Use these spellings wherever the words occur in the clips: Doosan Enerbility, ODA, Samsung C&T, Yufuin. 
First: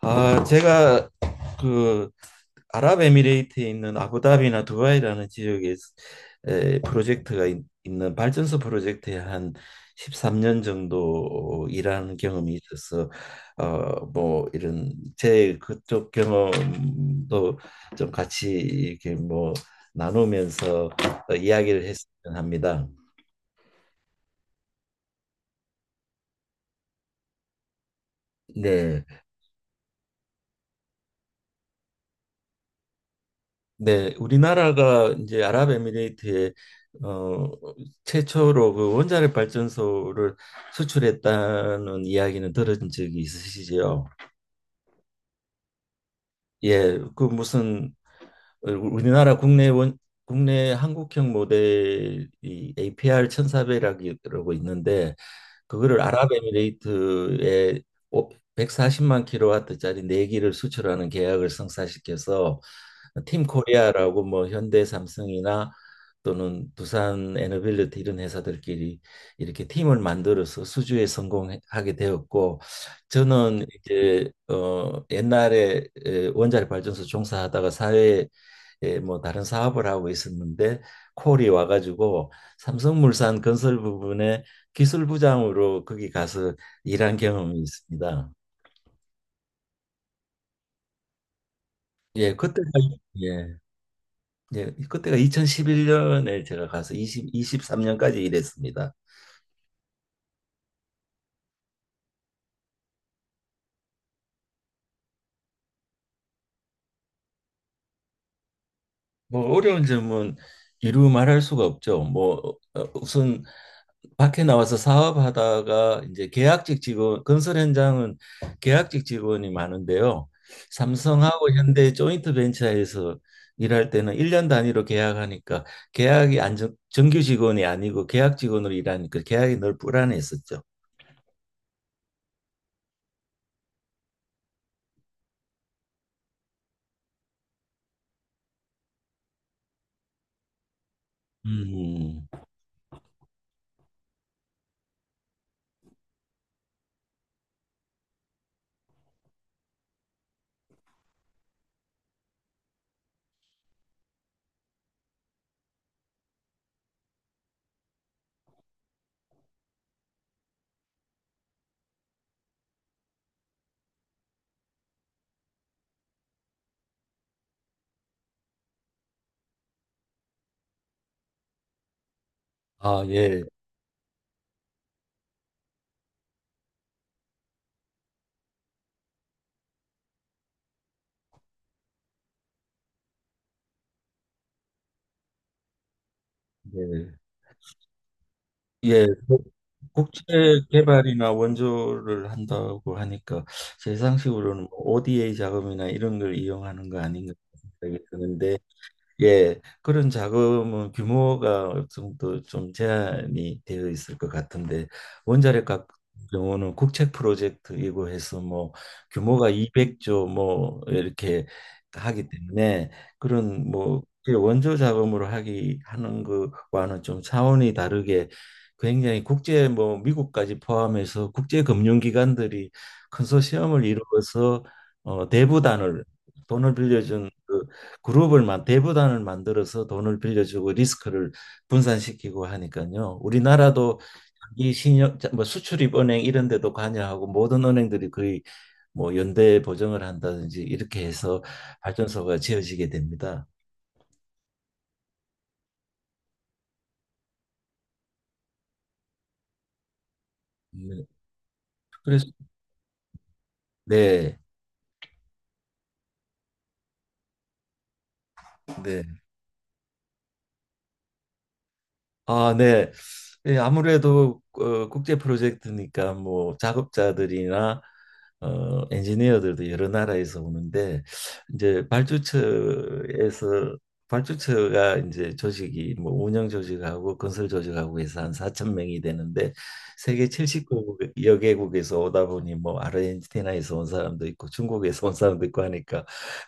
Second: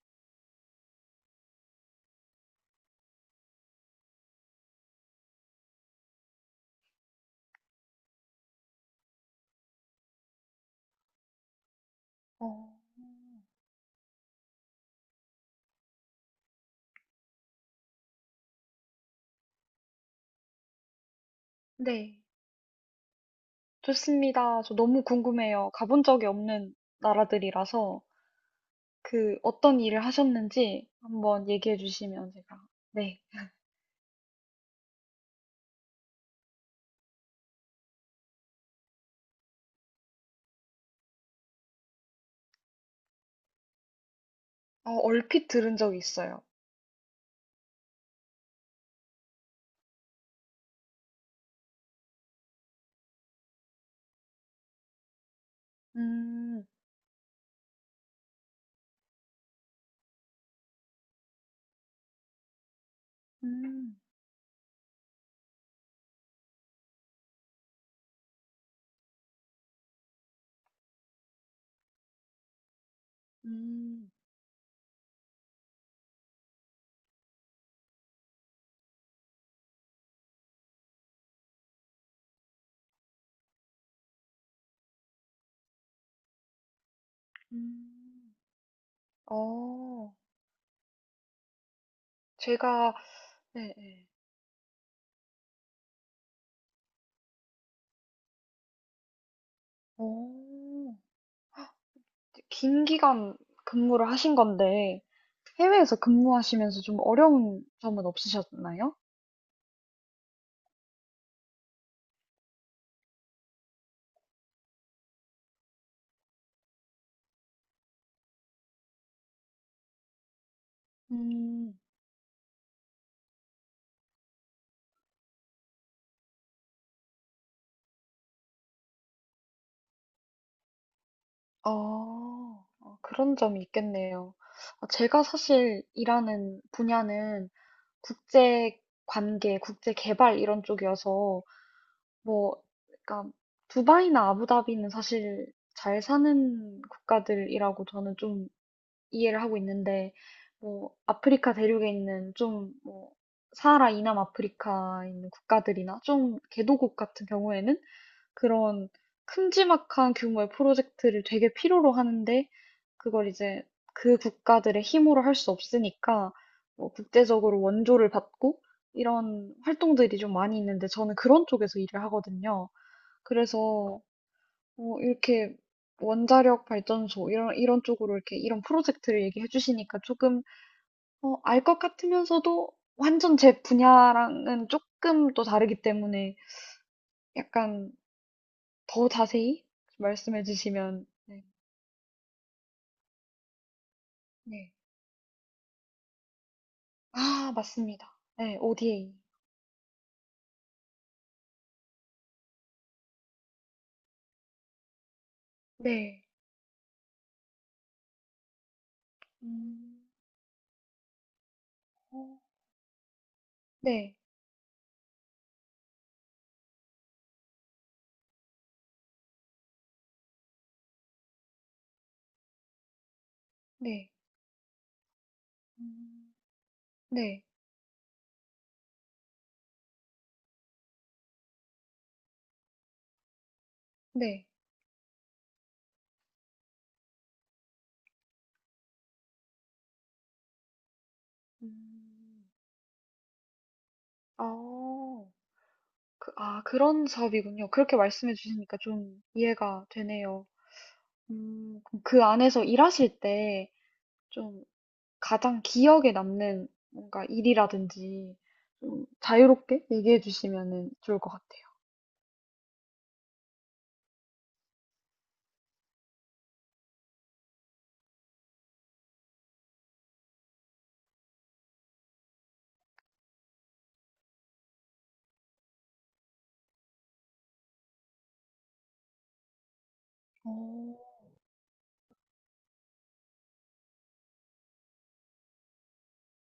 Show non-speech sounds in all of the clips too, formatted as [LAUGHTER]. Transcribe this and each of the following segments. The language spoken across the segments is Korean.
아, 제가 그 아랍에미레이트에 있는 아부다비나 두바이라는 지역에 프로젝트가 있, 는 발전소 프로젝트에 한 13년 정도 일하는 경험이 어, 있어서 뭐 이런 제 그쪽 경험도 좀 같이 이렇게 뭐 나누면서 이야기를 네, 했으면 합니다. 좋습니다. 저 너무 궁금해요. 가본 적이 없는 나라들이라서 네. 그 어떤 일을 하셨는지 한번 얘기해 주시면 제가 네, 네, 우리나라가 이제 아랍에미레이트에 어, 최초로 그 원자력 발전소를 수출했다는 이야기는 들은 적이 있으시죠? 어, 얼핏 들은 적이 있어요. 예, 그 무슨 우리나라 국내 원 국내 한국형 모델이 APR 1400이라고 있는데 그거를, 네, 음, 아랍에미레이트에 오- 140만 킬로와트짜리 네기를 수출하는 계약을 성사시켜서, 팀 음, 코리아라고 뭐 현대 삼성이나 또는 두산 에너빌리티 이런 회사들끼리 이렇게 팀을 만들어서 수주에 성공하게 되었고, 저는 음, 이제 옛날에 원자력 발전소 종사하다가 사회에, 예, 뭐 다른 사업을 하고 있었는데 콜이 와가지고 삼성물산 건설 부분에 기술부장으로 거기 가서 일한 경험이 있습니다. 음, 어, 예, 그때가 제가 예, 네, 네. 예, 그때가 2011년에 제가 가서 23년까지 일했습니다. 어, 긴 기간 근무를 하신 건데 해외에서 근무하시면서 좀 어려운 점은 없으셨나요? 뭐 어려운 점은 이루 말할 수가 없죠. 뭐 우선 밖에 나와서 사업하다가 이제 계약직 직원, 건설 현장은 계약직 직원이 많은데요. 삼성하고 음, 현대 조인트 벤처에서 일할 때는 일년 단위로 계약하니까, 계약이 정규 직원이 아니고 계약 직원으로 일하니까 계약이 늘 불안했었죠. 어. 어, 그런 점이 있겠네요. 어, 제가 사실 일하는 분야는 국제 관계, 국제 개발 이런 쪽이어서 음. 뭐 그러니까 두바이나 아부다비는 사실 잘 사는 국가들이라고 저는 좀 이해를 하고 있는데 뭐 아프리카 대륙에 있는 좀뭐 사하라 이남 아프리카에 있는 국가들이나 좀 개도국 같은 경우에는 그런 큼지막한 규모의 프로젝트를 되게 필요로 하는데 그걸 이제 그 국가들의 힘으로 할 수 없으니까 뭐 국제적으로 원조를 받고 이런 활동들이 좀 많이 있는데 저는 그런 쪽에서 일을 하거든요. 아, 예. 그래서 어, 이렇게 원자력 발전소 이런 쪽으로 이렇게 이런 프로젝트를 얘기해 주시니까 조금 어, 알것 같으면서도 완전 제 분야랑은 조금 또 다르기 때문에 예. 약간 예, 더 뭐 자세히 국제 말씀해 주시면 개발이나 네. 원조를 한다고 하니까 제 상식으로는 뭐 네. ODA 자금이나 이런 걸 이용하는 거 아닌가 아, 생각이 맞습니다. 네, 드는데, ODA. 예, 그런 자금은 규모가 어느 정도 좀 제한이 되어 있을 것 같은데, 원자력 같은 네. 경우는 국책 프로젝트이고 해서 뭐 규모가 음. 200조 뭐 이렇게 하기 어. 때문에 그런 뭐 네. 이게 원조 자금으로 하기 하는 것과는 좀 차원이 다르게, 굉장히 국제 뭐 미국까지 포함해서 국제 금융기관들이 컨소시엄을 네. 이루어서 대부단을, 음. 돈을 빌려준 네. 그 그룹을 만 대부단을 만들어서 돈을 빌려주고 리스크를 분산시키고 하니까요. 우리나라도 네. 이 신용 뭐 수출입은행 이런 데도 관여하고 모든 은행들이 거의 뭐 연대 보증을 한다든지 이렇게 해서 발전소가 음. 지어지게 됩니다. 아, 그 아 그런 사업이군요. 그렇게 말씀해 주시니까 좀 이해가 되네요. 네. 음, 그럼 그 그래서, 안에서 일하실 때 네. 좀 가장 기억에 남는 뭔가 일이라든지 네. 좀 자유롭게 얘기해 주시면은 좋을 것 같아요. 아, 네. 예, 아무래도 국제 프로젝트니까 뭐 작업자들이나 엔지니어들도 여러 나라에서 오는데, 이제 발주처에서 발주처가 이제 조직이 뭐 운영 조직하고 건설 조직하고 해서 한 4천 명이 되는데, 세계 오, 70여 개국에서 오다 보니 뭐 아르헨티나에서 온 사람도 있고 중국에서 온 사람도 있고 하니까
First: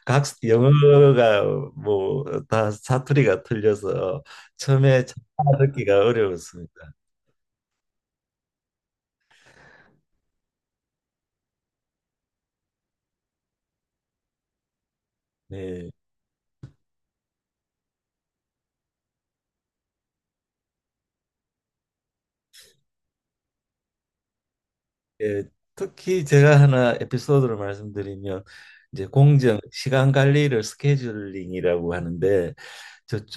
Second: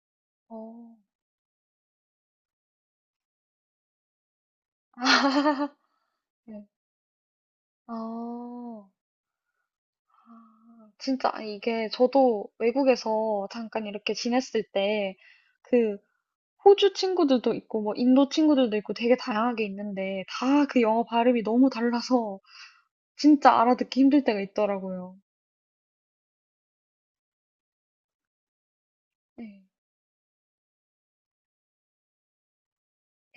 각 오, 영어가 뭐 다 사투리가 틀려서 처음에 [LAUGHS] 찾기가 네. 어려웠습니다. 어. 아, 진짜 아, 이게 저도 외국에서 잠깐 이렇게 지냈을 때 네. 그 호주 친구들도 있고 뭐 인도 친구들도 있고 되게 다양하게 있는데 다 그 영어 발음이 너무 달라서 진짜 알아듣기 힘들 때가 있더라고요. 예, 특히 제가 하나 에피소드를 말씀드리면, 이제 공정 네, 시간 관리를 스케줄링이라고 하는데,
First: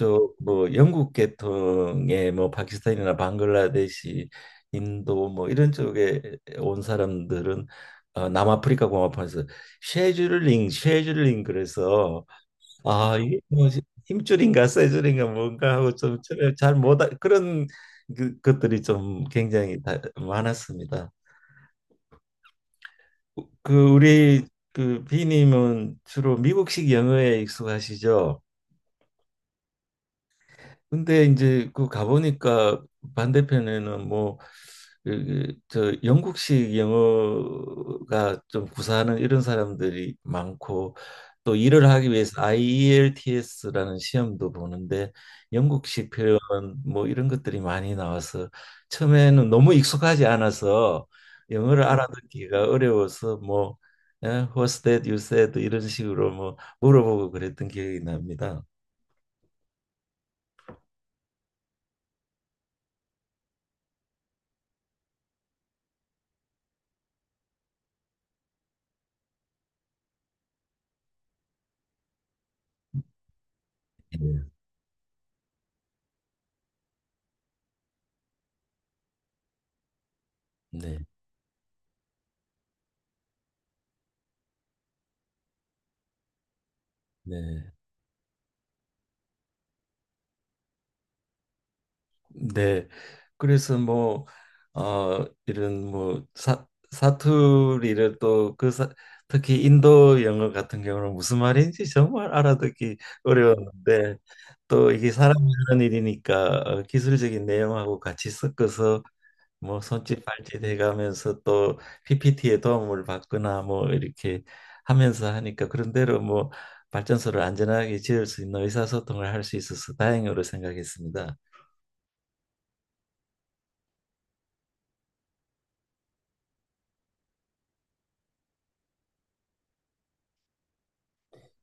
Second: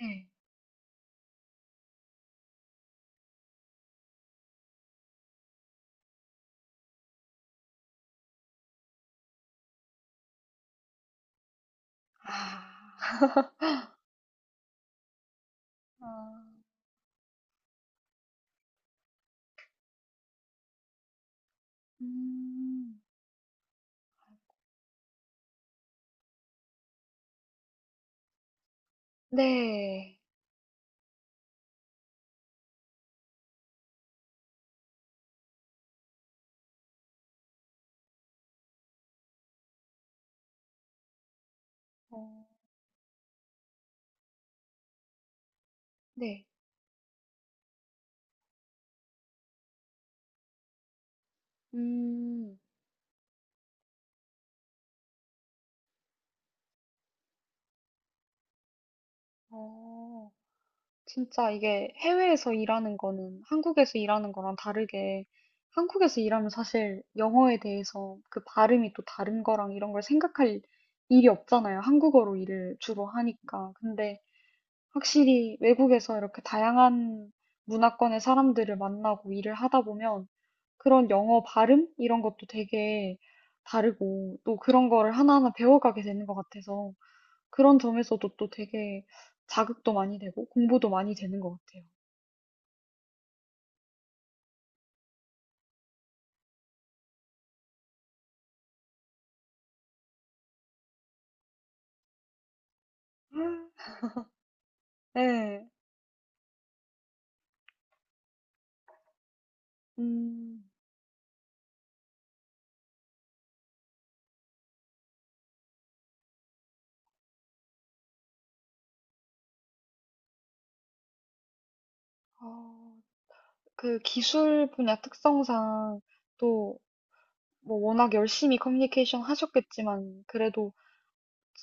네. 뭐 영국 계통의 뭐 파키스탄이나 방글라데시, 인도 뭐 이런 쪽에 온 사람들은 남아프리카 공화국에서 쉐줄링, 쉐줄링 그래서, 아, 아, 이게 뭐 힘줄인가 쇠줄인가 뭔가 하고 아, 좀 잘못 그런 것들이 좀 굉장히 많았습니다. 음, 그 우리 그 비님은 주로 미국식 영어에 익숙하시죠? 네, 근데 이제 그 가보니까 반대편에는 뭐 그 영국식 영어가 좀 구사하는 이런 사람들이 많고, 또 일을 하기 어, 위해서 IELTS라는 시험도 보는데 영국식 표현 네, 뭐 이런 것들이 많이 나와서 처음에는 너무 익숙하지 않아서 영어를 음, 알아듣기가 어려워서 뭐, 예, What's that you said 이런 식으로 뭐 물어보고 그랬던 기억이 납니다. 어. 진짜 이게 해외에서 일하는 거는 한국에서 일하는 거랑 다르게 한국에서 일하면 사실 영어에 대해서 그 발음이 또 다른 거랑 이런 걸 생각할 일이 없잖아요. 한국어로 일을 주로 하니까. 근데 네, 확실히 외국에서 이렇게 다양한 문화권의 사람들을 만나고 일을 하다 보면 네, 그런 영어 발음 이런 것도 되게 다르고 또 그런 거를 하나하나 배워가게 되는 것 같아서 네. 그런 점에서도 또 되게 자극도 많이 되고 공부도 많이 되는 것 같아요. 네. 그래서 뭐, 이런 뭐 사투리를 또 그, 특히 인도 영어 같은 경우는 무슨 말인지 정말 알아듣기 음, 어려웠는데, 또 이게 사람이 네. 하는 일이니까 기술적인 내용하고 같이 섞어서 뭐 손짓 발짓 음. 해가면서, 또 PPT의 도움을 받거나 뭐 이렇게 하면서 하니까 그런대로 뭐 발전소를 안전하게 지을 수 있는 의사소통을 할 수 있어서 다행으로 생각했습니다. 어, 그 기술 분야 특성상 또 뭐 워낙 열심히 커뮤니케이션 하셨겠지만 그래도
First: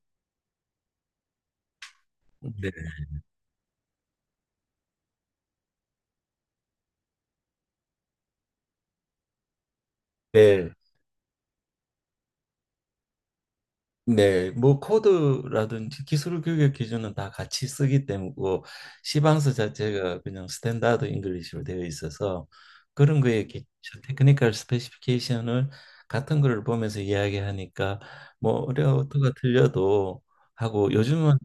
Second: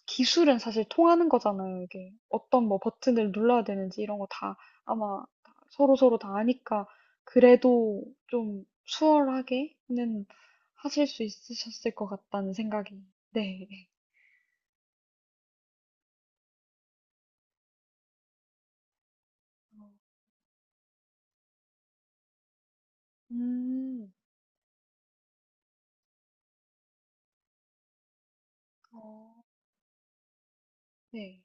기술은 사실 통하는 거잖아요. 이게 어떤 뭐 네. 버튼을 눌러야 되는지 이런 거 다 아마 서로서로 다 아니까 그래도 좀 수월하게는 네, 하실 수 있으셨을 것 같다는 생각이. 네. 네, 뭐 코드라든지 기술 교육 기준은 다 같이 쓰기 때문에 뭐 시방서 어, 자체가 그냥 스탠다드 잉글리시로 되어 있어서 그런 거에 기, 음. 테크니컬 스페시피케이션을 같은 거를 보면서 이야기하니까 뭐 어려도가 어, 틀려도 하고, 요즘은 네.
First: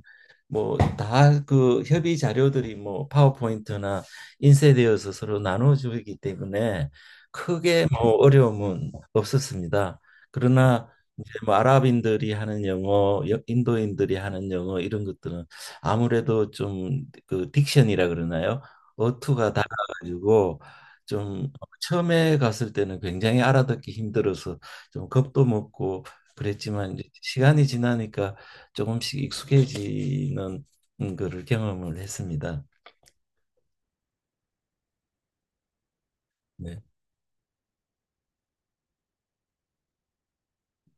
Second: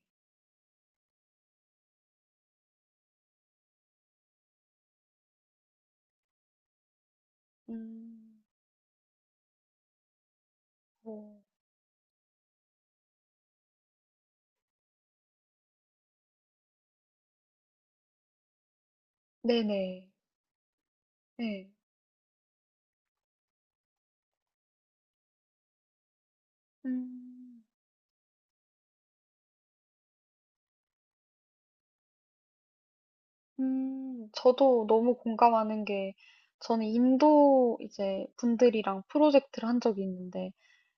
뭐 다 그 협의 자료들이 뭐 파워포인트나 인쇄되어서 서로 나눠주기 때문에 크게 뭐 음. 어려움은 없었습니다. 그러나 어, 이제 뭐 아랍인들이 하는 영어, 인도인들이 하는 영어 이런 것들은 아무래도 좀 그 딕션이라 그러나요? 어투가 네네. 달라가지고 좀 네. 처음에 갔을 때는 굉장히 알아듣기 힘들어서 좀 겁도 먹고 그랬지만, 이제 음, 시간이 지나니까 조금씩 익숙해지는 거를 경험을 했습니다. 저도 너무 공감하는 게, 네, 저는 인도 이제 분들이랑 프로젝트를 한 적이 있는데,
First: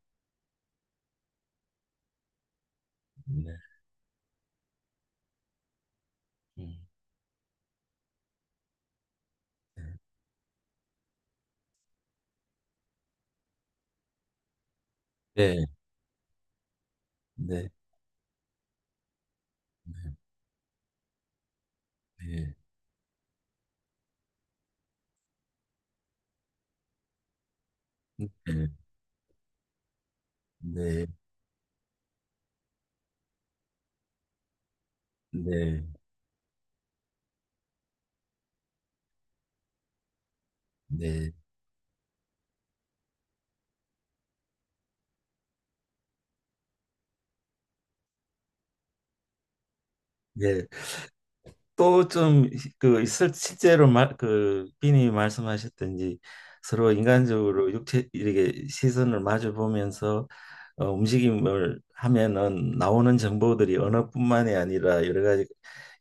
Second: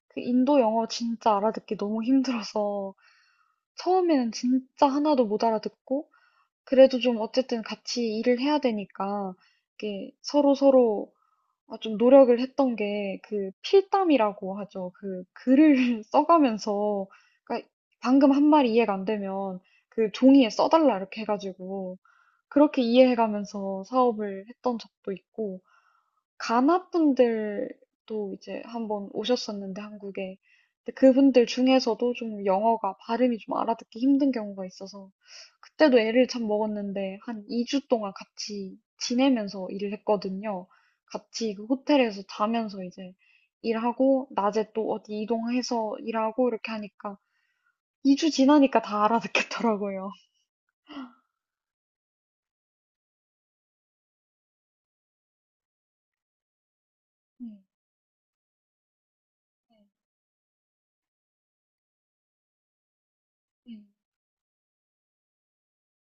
그 인도 영어 진짜 알아듣기 너무 힘들어서, 네, 처음에는 진짜 하나도 못 알아듣고, 음, 그래도 좀 어쨌든 같이 일을 해야 되니까, 이게 서로 서로 아, 좀 노력을 했던 게, 그 필담이라고 하죠. 그 네, 글을 [LAUGHS] 써가면서, 네, 네, 그러니까 방금 한 말이 이해가 안 되면, 그 종이에 써달라 이렇게 해가지고, 네, 그렇게 이해해 가면서 사업을 했던 적도 있고, 가나 분들도 이제 네, 한번 오셨었는데, 한국에. 근데 네, 그분들 중에서도 좀 영어가 발음이 좀 알아듣기 힘든 경우가 있어서, 네, 그때도 애를 참 먹었는데, 한 2주 동안 같이 지내면서 일을 했거든요. 네, 같이 그 호텔에서 자면서 이제 일하고, 낮에 또 어디 이동해서 일하고, 이렇게 하니까, 2주 지나니까 다 알아듣겠더라고요. 네. 또 좀 그 실제로 그 비님이 말씀하셨던지 서로 네, 인간적으로 육체 이렇게 시선을 마주 보면서 움직임을 하면은 나오는 정보들이 네, 언어뿐만이 아니라 여러 가지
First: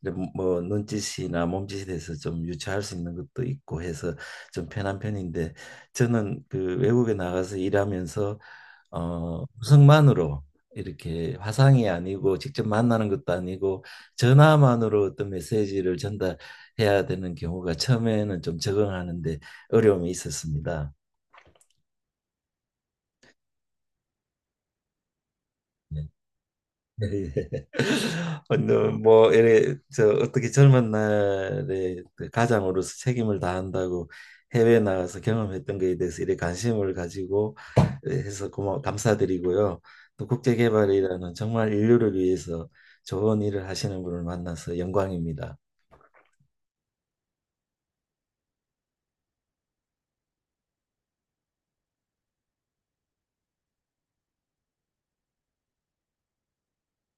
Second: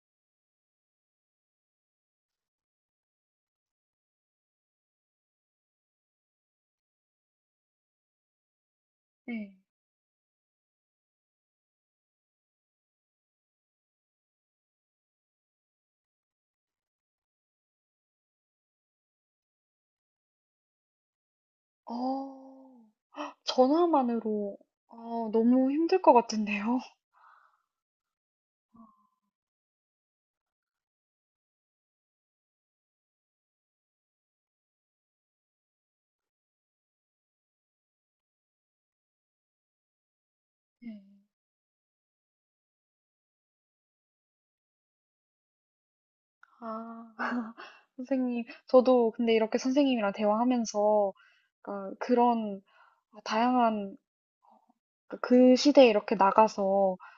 이런 뭐 눈짓이나 몸짓에 대해서 좀 유추할 수 있는 것도 있고 해서 좀 편한 편인데, 저는 그 외국에 나가서 일하면서 네. 네. 음성만으로, 이렇게 화상이 아니고 직접 만나는 것도 아니고 전화만으로 어떤 메시지를 전달해야 되는 경우가 처음에는 좀 적응하는데 어려움이 있었습니다. 어. 전화만으로 아, 너무 힘들 네. 것 같은데요. [LAUGHS] 근데 뭐 이래 저 어떻게 젊은 날에 그 가장으로서 책임을 다한다고 해외 나가서 경험했던 거에 대해서 이래 관심을 가지고, 네, 해서 고마 감사드리고요. 또 네. 국제개발이라는 정말 인류를 위해서 좋은 일을 하시는 분을 만나서 영광입니다. 아, [LAUGHS] 선생님, 저도 근데 이렇게 선생님이랑 대화하면서 그러니까 그런 다양한 그그 시대에 이렇게 나가서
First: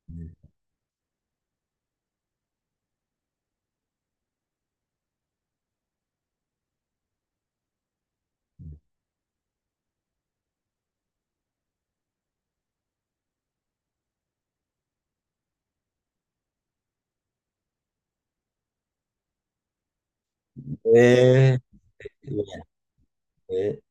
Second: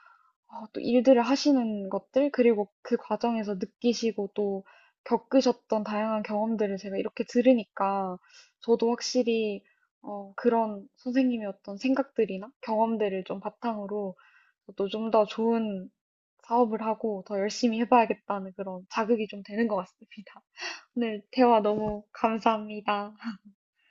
네. 어, 또 일들을 하시는 것들, 그리고 그 과정에서 느끼시고 또 겪으셨던 다양한 경험들을 제가 이렇게 들으니까 저도 확실히 어, 그런 선생님의 어떤 생각들이나 경험들을 좀 바탕으로 또 좀 더 좋은 사업을 하고 더 열심히 해봐야겠다는 그런 자극이 좀 되는 것 같습니다. [LAUGHS] 오늘 네. 대화 너무 네. 감사합니다. 네.